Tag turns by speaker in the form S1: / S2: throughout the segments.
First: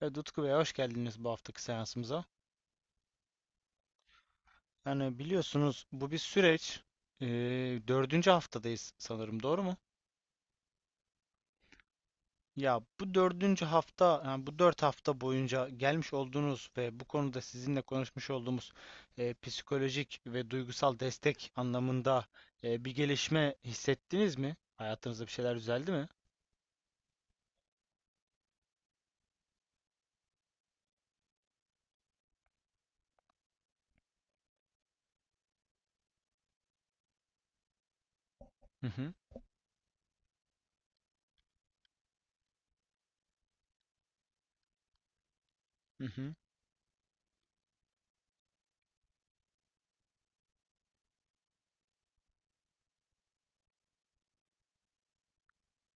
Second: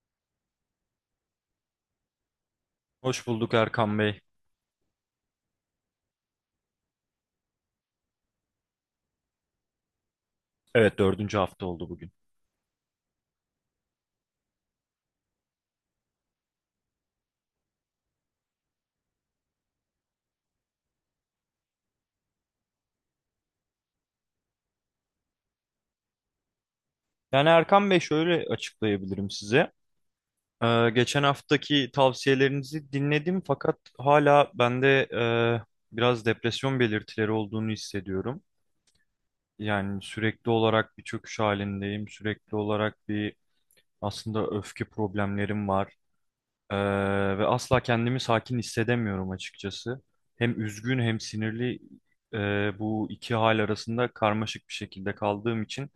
S1: Evet, Utku Bey hoş geldiniz bu haftaki seansımıza.
S2: Hoş bulduk Erkan Bey.
S1: Yani biliyorsunuz bu bir süreç. Ee, dördüncü haftadayız sanırım doğru mu?
S2: Evet dördüncü hafta oldu bugün.
S1: Ya bu dördüncü hafta, yani bu 4 hafta boyunca gelmiş olduğunuz ve bu konuda sizinle konuşmuş olduğumuz psikolojik ve duygusal destek anlamında bir gelişme hissettiniz mi? Hayatınızda bir şeyler düzeldi mi?
S2: Yani Erkan Bey şöyle açıklayabilirim size. Geçen haftaki tavsiyelerinizi dinledim fakat hala bende e, biraz depresyon belirtileri olduğunu hissediyorum.
S1: Hı hı.
S2: Yani sürekli olarak bir çöküş halindeyim. Sürekli olarak aslında öfke problemlerim var.
S1: Hı hı.
S2: Ee, ve asla kendimi sakin hissedemiyorum açıkçası. Hem üzgün hem sinirli, e, bu iki hal arasında karmaşık bir şekilde kaldığım için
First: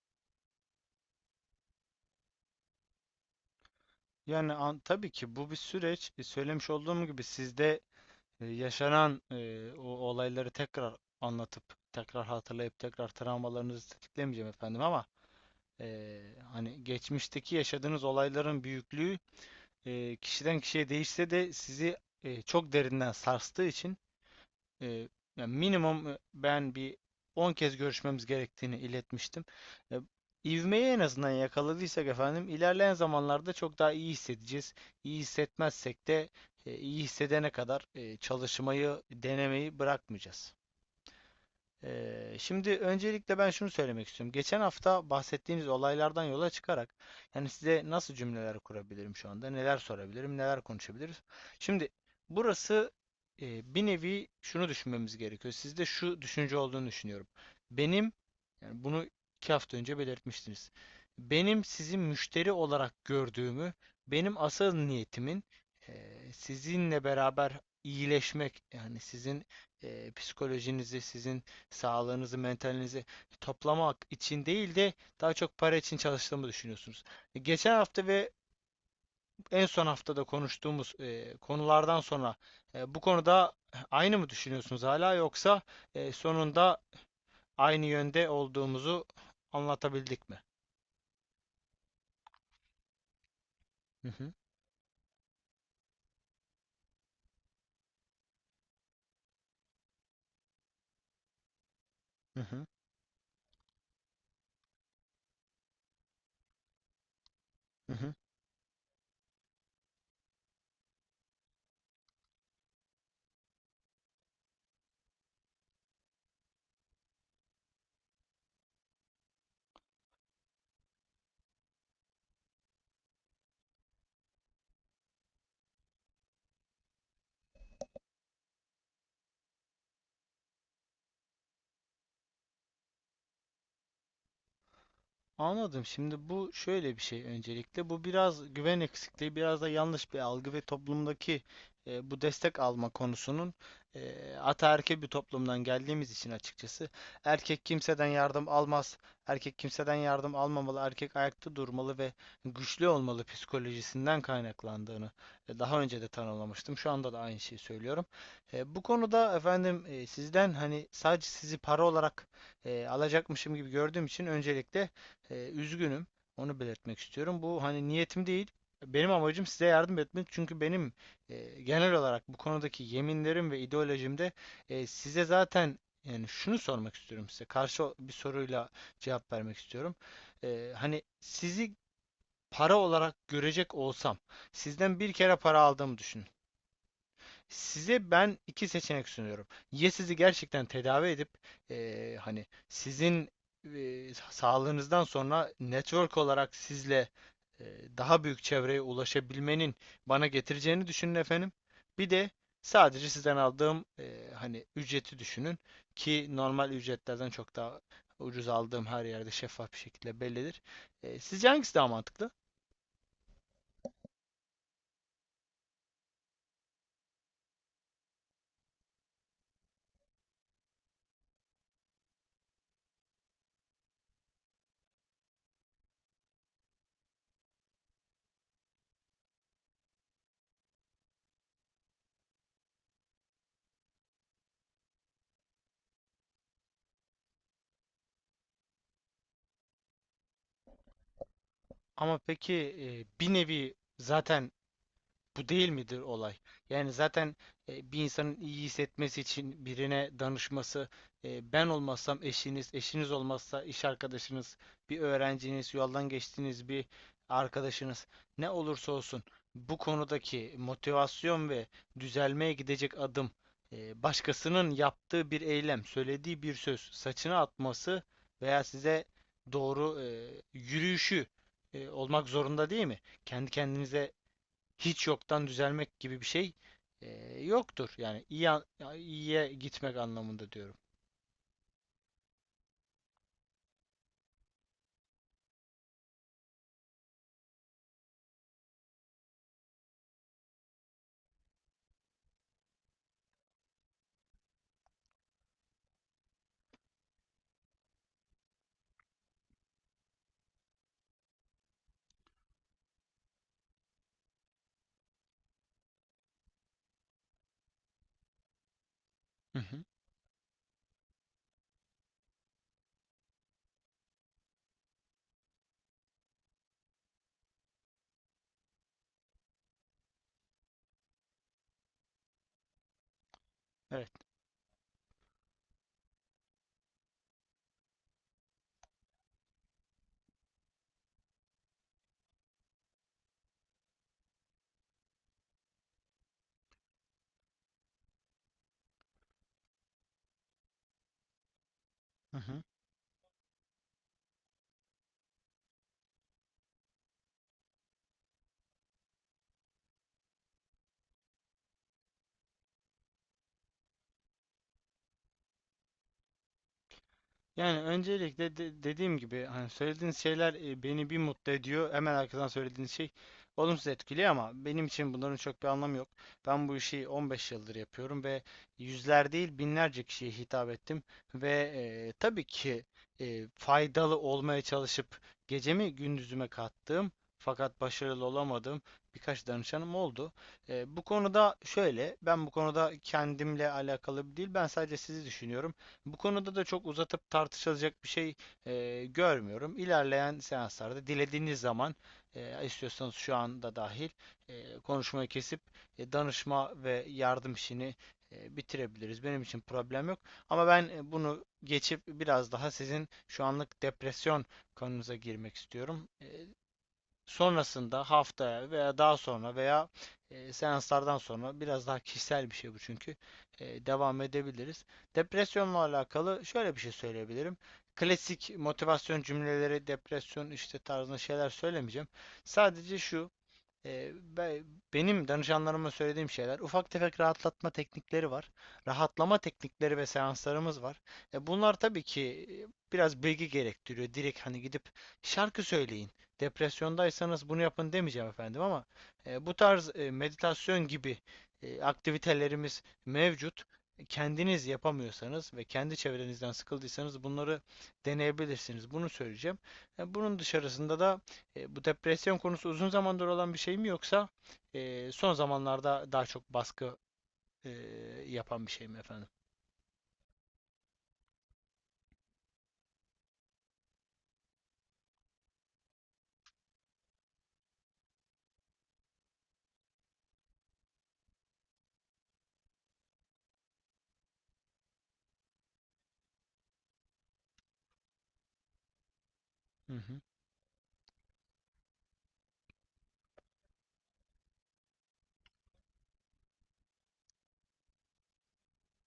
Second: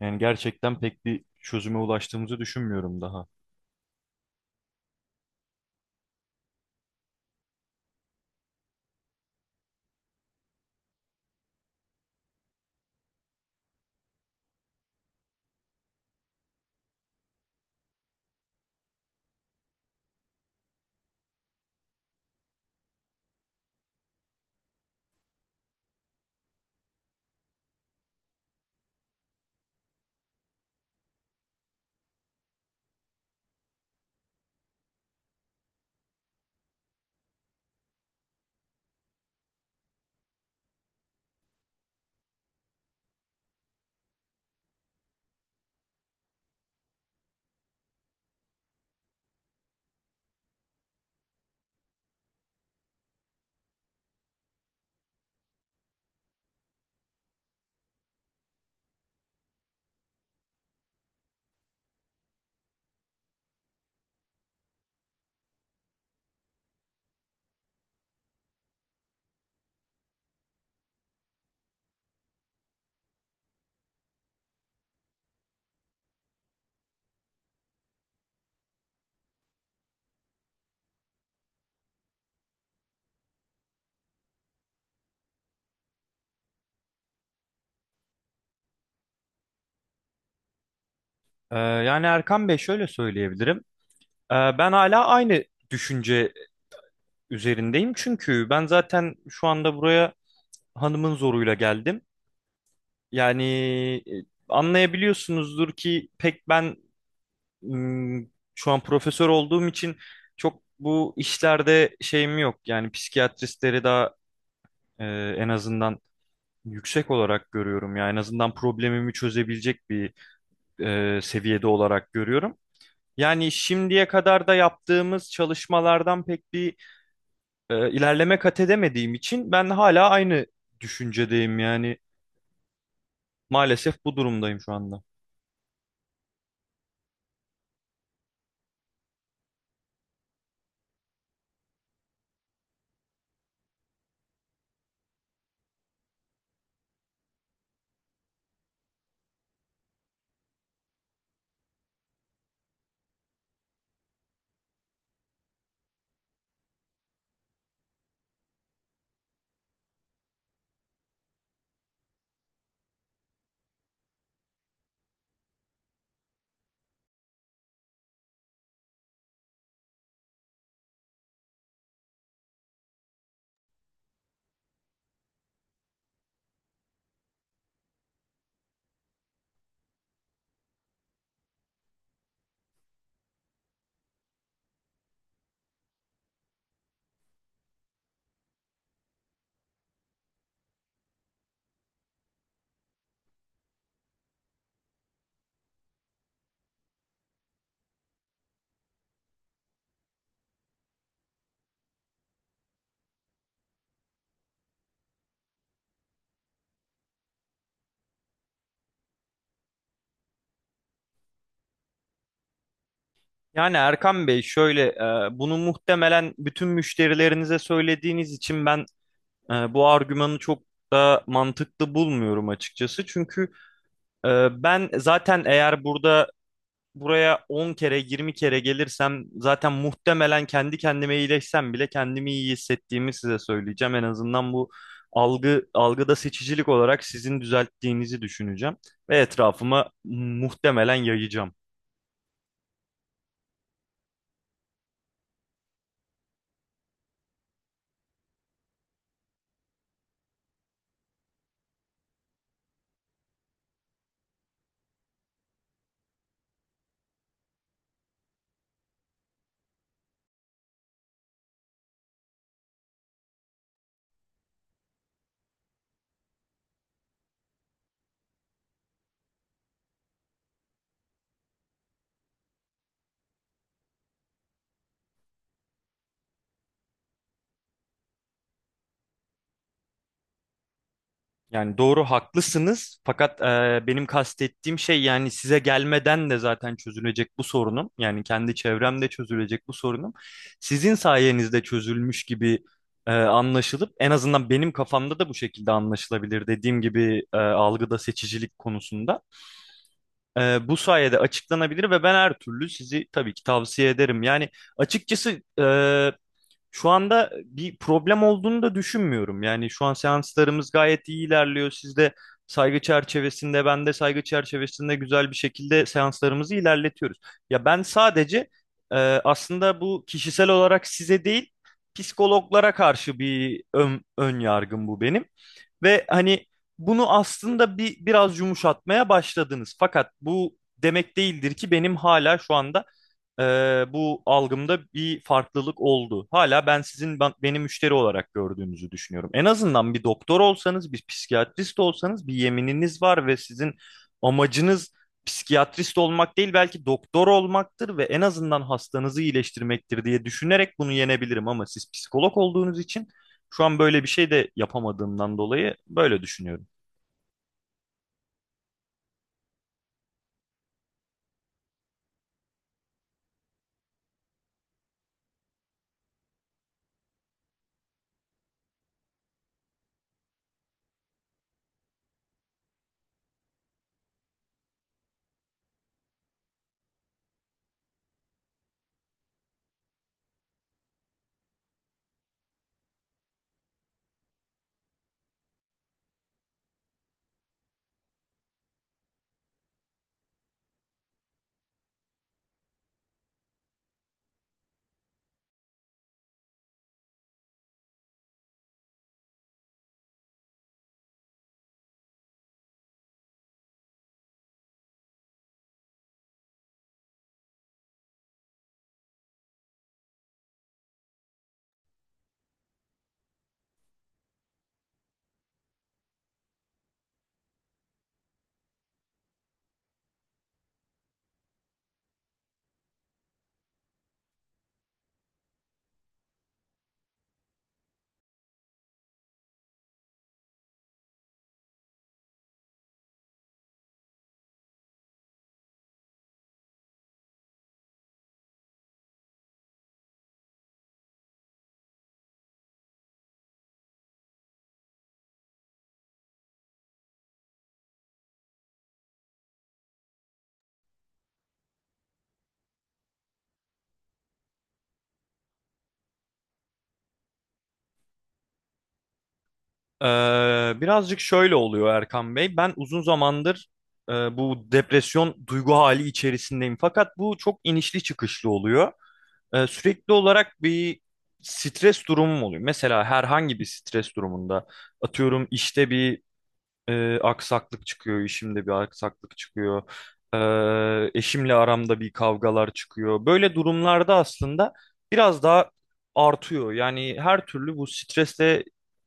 S2: yani gerçekten pek bir çözüme ulaştığımızı düşünmüyorum daha.
S1: Yani tabii ki bu bir süreç. Söylemiş olduğum gibi sizde yaşanan o olayları tekrar anlatıp tekrar hatırlayıp tekrar travmalarınızı tetiklemeyeceğim efendim ama e, hani geçmişteki yaşadığınız olayların büyüklüğü kişiden kişiye değişse de sizi çok derinden sarstığı için e, yani minimum ben bir 10 kez görüşmemiz gerektiğini iletmiştim. E, ivmeyi en azından yakaladıysak efendim ilerleyen zamanlarda çok daha iyi hissedeceğiz. İyi hissetmezsek de iyi hissedene kadar çalışmayı, denemeyi bırakmayacağız. Şimdi öncelikle ben şunu söylemek istiyorum. Geçen hafta bahsettiğiniz olaylardan yola çıkarak yani size nasıl cümleler kurabilirim şu anda, neler sorabilirim, neler konuşabiliriz. Şimdi burası bir nevi şunu düşünmemiz gerekiyor. Sizde şu düşünce olduğunu düşünüyorum. Benim yani bunu 2 hafta önce belirtmiştiniz. Benim sizi müşteri olarak gördüğümü, benim asıl niyetimin sizinle beraber iyileşmek yani sizin psikolojinizi, sizin sağlığınızı, mentalinizi toplamak için değil de daha çok para için çalıştığımı düşünüyorsunuz. Geçen hafta ve en son haftada konuştuğumuz konulardan sonra bu konuda aynı mı düşünüyorsunuz hala yoksa sonunda aynı yönde olduğumuzu anlatabildik mi?
S2: Yani Erkan Bey şöyle söyleyebilirim.
S1: Hı hı.
S2: Ben hala aynı düşünce üzerindeyim. Çünkü ben zaten şu anda buraya hanımın zoruyla geldim.
S1: Hı hı.
S2: Yani anlayabiliyorsunuzdur ki pek
S1: Hı hı.
S2: şu an profesör olduğum için çok bu işlerde şeyim yok. Yani psikiyatristleri daha e, en azından yüksek olarak görüyorum. Yani en azından problemimi çözebilecek bir seviyede olarak görüyorum. Yani şimdiye kadar da yaptığımız çalışmalardan pek bir ilerleme kat edemediğim için ben hala aynı düşüncedeyim, yani maalesef bu durumdayım şu anda.
S1: Anladım. Şimdi bu şöyle bir şey öncelikle. Bu biraz güven eksikliği, biraz da yanlış bir algı ve toplumdaki bu destek alma konusunun ataerkil bir toplumdan geldiğimiz için açıkçası. Erkek kimseden yardım almaz. Erkek kimseden yardım almamalı. Erkek ayakta durmalı ve güçlü olmalı psikolojisinden kaynaklandığını daha önce de tanımlamıştım. Şu anda da aynı şeyi söylüyorum. Bu konuda efendim sizden hani sadece sizi para olarak alacakmışım gibi gördüğüm için öncelikle üzgünüm. Onu belirtmek istiyorum. Bu hani niyetim değil. Benim amacım size yardım etmek. Çünkü benim genel olarak bu konudaki yeminlerim ve ideolojimde size zaten yani şunu sormak istiyorum size. Karşı bir soruyla cevap vermek istiyorum. Hani sizi para olarak görecek olsam, sizden bir kere para aldığımı düşün. Size ben iki seçenek sunuyorum. Ya sizi gerçekten tedavi edip hani sizin eee, sağlığınızdan sonra network olarak sizle daha büyük çevreye ulaşabilmenin bana getireceğini düşünün efendim. Bir de sadece sizden aldığım hani ücreti düşünün ki normal ücretlerden çok daha ucuz aldığım her yerde şeffaf bir şekilde bellidir. Sizce hangisi daha mantıklı?
S2: Yani Erkan Bey, şöyle bunu muhtemelen bütün müşterilerinize söylediğiniz için ben bu argümanı çok da mantıklı bulmuyorum açıkçası. Çünkü e, ben zaten eğer buraya 10 kere 20 kere gelirsem zaten muhtemelen kendi kendime iyileşsem bile kendimi iyi hissettiğimi size söyleyeceğim. En azından bu algıda seçicilik olarak sizin düzelttiğinizi düşüneceğim ve etrafıma muhtemelen yayacağım.
S1: Ama peki bir nevi zaten bu değil midir olay? Yani zaten bir insanın iyi hissetmesi için birine danışması, ben olmazsam eşiniz, eşiniz olmazsa iş arkadaşınız, bir öğrenciniz, yoldan geçtiğiniz bir arkadaşınız, ne olursa olsun bu konudaki motivasyon ve düzelmeye gidecek adım, başkasının yaptığı bir eylem, söylediği bir söz, saçını atması veya size doğru yürüyüşü olmak zorunda değil mi? Kendi kendinize hiç yoktan düzelmek gibi bir şey e, yoktur. Yani iyiye gitmek anlamında diyorum.
S2: Yani doğru, haklısınız, fakat benim kastettiğim şey, yani size gelmeden de zaten çözülecek bu sorunum. Yani kendi çevremde çözülecek bu sorunum. Sizin sayenizde çözülmüş gibi anlaşılıp en azından benim kafamda da bu şekilde anlaşılabilir, dediğim gibi, algıda seçicilik konusunda. E, bu sayede açıklanabilir ve ben her türlü sizi tabii ki tavsiye ederim. Yani açıkçası şu anda bir problem olduğunu da düşünmüyorum.
S1: Hı
S2: Yani
S1: hı.
S2: şu an seanslarımız gayet iyi ilerliyor. Siz de saygı çerçevesinde, ben de saygı çerçevesinde güzel bir şekilde seanslarımızı ilerletiyoruz. Ya ben sadece e, aslında bu kişisel olarak size değil, psikologlara karşı bir ön,
S1: Evet.
S2: ön yargım bu benim. Ve hani bunu aslında biraz yumuşatmaya başladınız. Fakat bu demek değildir ki benim hala şu anda e, bu algımda bir farklılık oldu. Hala ben sizin beni müşteri olarak gördüğünüzü düşünüyorum. En azından bir doktor olsanız, bir psikiyatrist olsanız, bir
S1: Hı hı.
S2: yemininiz var ve sizin amacınız psikiyatrist olmak değil belki doktor olmaktır ve en azından hastanızı iyileştirmektir diye düşünerek bunu yenebilirim ama siz psikolog olduğunuz için şu an böyle bir şey de yapamadığımdan dolayı böyle düşünüyorum.
S1: Yani öncelikle dediğim gibi hani söylediğiniz şeyler beni bir mutlu ediyor. Hemen arkadan söylediğiniz şey olumsuz etkiliyor ama benim için bunların çok bir anlamı yok. Ben bu işi 15 yıldır yapıyorum ve yüzler değil binlerce kişiye hitap ettim ve tabii ki faydalı olmaya çalışıp gecemi gündüzüme kattığım fakat başarılı olamadığım birkaç danışanım oldu. Bu konuda şöyle, ben bu konuda kendimle alakalı değil, ben sadece sizi düşünüyorum. Bu konuda da çok uzatıp tartışılacak bir şey görmüyorum. İlerleyen seanslarda dilediğiniz zaman istiyorsanız şu anda dahil konuşmayı kesip danışma ve yardım işini bitirebiliriz. Benim için problem yok. Ama ben bunu geçip biraz daha sizin şu anlık depresyon konunuza girmek istiyorum. Sonrasında haftaya veya daha sonra veya seanslardan sonra biraz daha kişisel bir şey bu çünkü devam edebiliriz. Depresyonla alakalı şöyle bir şey söyleyebilirim. Klasik motivasyon cümleleri, depresyon işte tarzında şeyler söylemeyeceğim. Sadece şu ee, benim danışanlarıma söylediğim şeyler ufak tefek rahatlatma teknikleri var. Rahatlama teknikleri ve seanslarımız var. Bunlar tabii ki biraz bilgi gerektiriyor. Direkt hani gidip şarkı söyleyin. Depresyondaysanız bunu yapın demeyeceğim efendim ama bu tarz meditasyon gibi aktivitelerimiz mevcut. Kendiniz yapamıyorsanız ve kendi çevrenizden sıkıldıysanız bunları deneyebilirsiniz. Bunu söyleyeceğim. Bunun dışarısında da bu depresyon konusu uzun zamandır olan bir şey mi yoksa son zamanlarda daha çok baskı e, yapan bir şey mi efendim?
S2: Birazcık şöyle oluyor Erkan Bey. Ben uzun zamandır bu depresyon duygu hali içerisindeyim. Fakat bu çok inişli çıkışlı oluyor. Sürekli olarak bir stres durumum oluyor. Mesela herhangi bir stres durumunda, atıyorum işte, bir aksaklık çıkıyor, işimde bir aksaklık çıkıyor.
S1: Hı hı.
S2: E, eşimle aramda bir kavgalar çıkıyor. Böyle durumlarda aslında biraz daha artıyor. Yani her türlü bu stresle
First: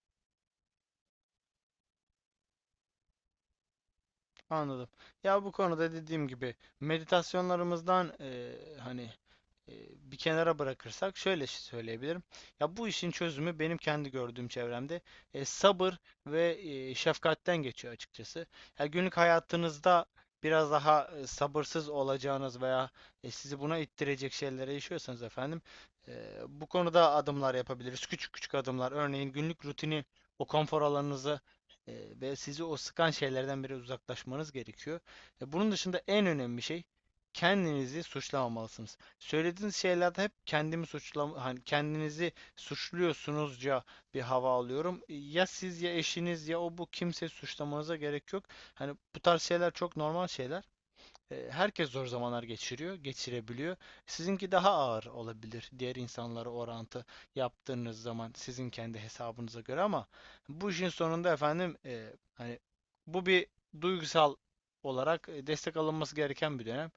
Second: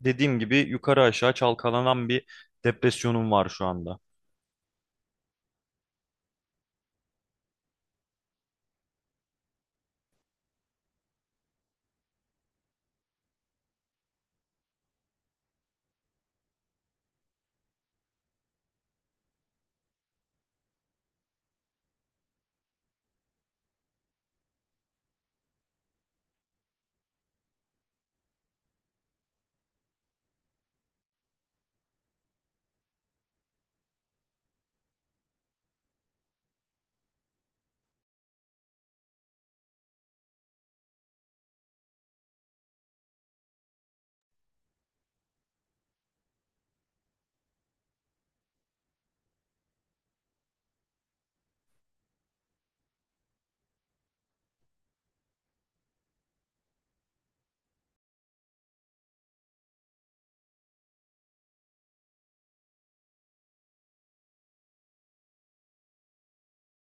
S2: dediğim gibi yukarı aşağı çalkalanan bir depresyonum var şu anda.
S1: Anladım. Ya bu konuda dediğim gibi meditasyonlarımızdan hani e, bir kenara bırakırsak şöyle şey söyleyebilirim. Ya bu işin çözümü benim kendi gördüğüm çevremde sabır ve şefkatten geçiyor açıkçası. Ya günlük hayatınızda biraz daha sabırsız olacağınız veya sizi buna ittirecek şeylere yaşıyorsanız efendim bu konuda adımlar yapabiliriz. Küçük küçük adımlar. Örneğin günlük rutini, o konfor alanınızı e, ve sizi o sıkan şeylerden biri uzaklaşmanız gerekiyor. Bunun dışında en önemli şey kendinizi suçlamamalısınız. Söylediğiniz şeylerde hep kendimi suçlama, hani kendinizi suçluyorsunuzca bir hava alıyorum. Ya siz ya eşiniz ya o bu kimseyi suçlamanıza gerek yok. Hani bu tarz şeyler çok normal şeyler. Herkes zor zamanlar geçiriyor, geçirebiliyor. Sizinki daha ağır olabilir diğer insanlara orantı yaptığınız zaman sizin kendi hesabınıza göre ama bu işin sonunda efendim hani bu bir duygusal olarak destek alınması gereken bir dönem.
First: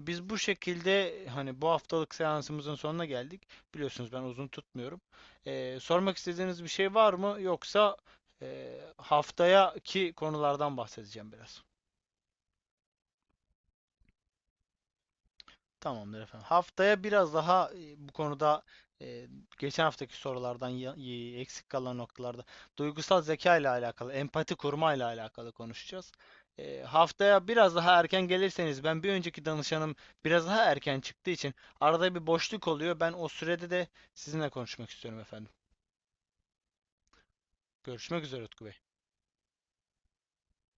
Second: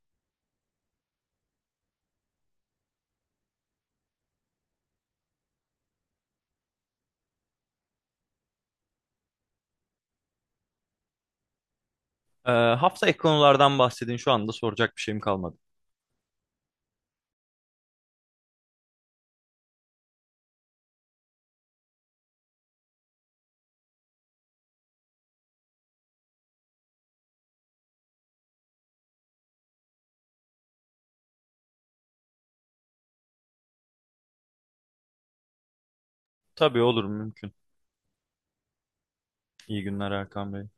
S1: Biz bu şekilde hani bu haftalık seansımızın sonuna geldik. Biliyorsunuz ben uzun tutmuyorum. Sormak istediğiniz bir şey var mı? Yoksa haftaya ki konulardan bahsedeceğim biraz.
S2: E, hafta ek konulardan bahsedin. Şu anda soracak bir şeyim kalmadı.
S1: Tamamdır efendim. Haftaya biraz daha bu konuda e, geçen haftaki sorulardan eksik kalan noktalarda duygusal zeka ile alakalı, empati kurma ile alakalı konuşacağız. Haftaya biraz daha erken gelirseniz ben bir önceki danışanım biraz daha erken çıktığı için arada bir boşluk oluyor. Ben o sürede de sizinle konuşmak istiyorum efendim.
S2: Tabii, olur, mümkün.
S1: Görüşmek üzere Utku Bey.
S2: İyi günler Erkan Bey.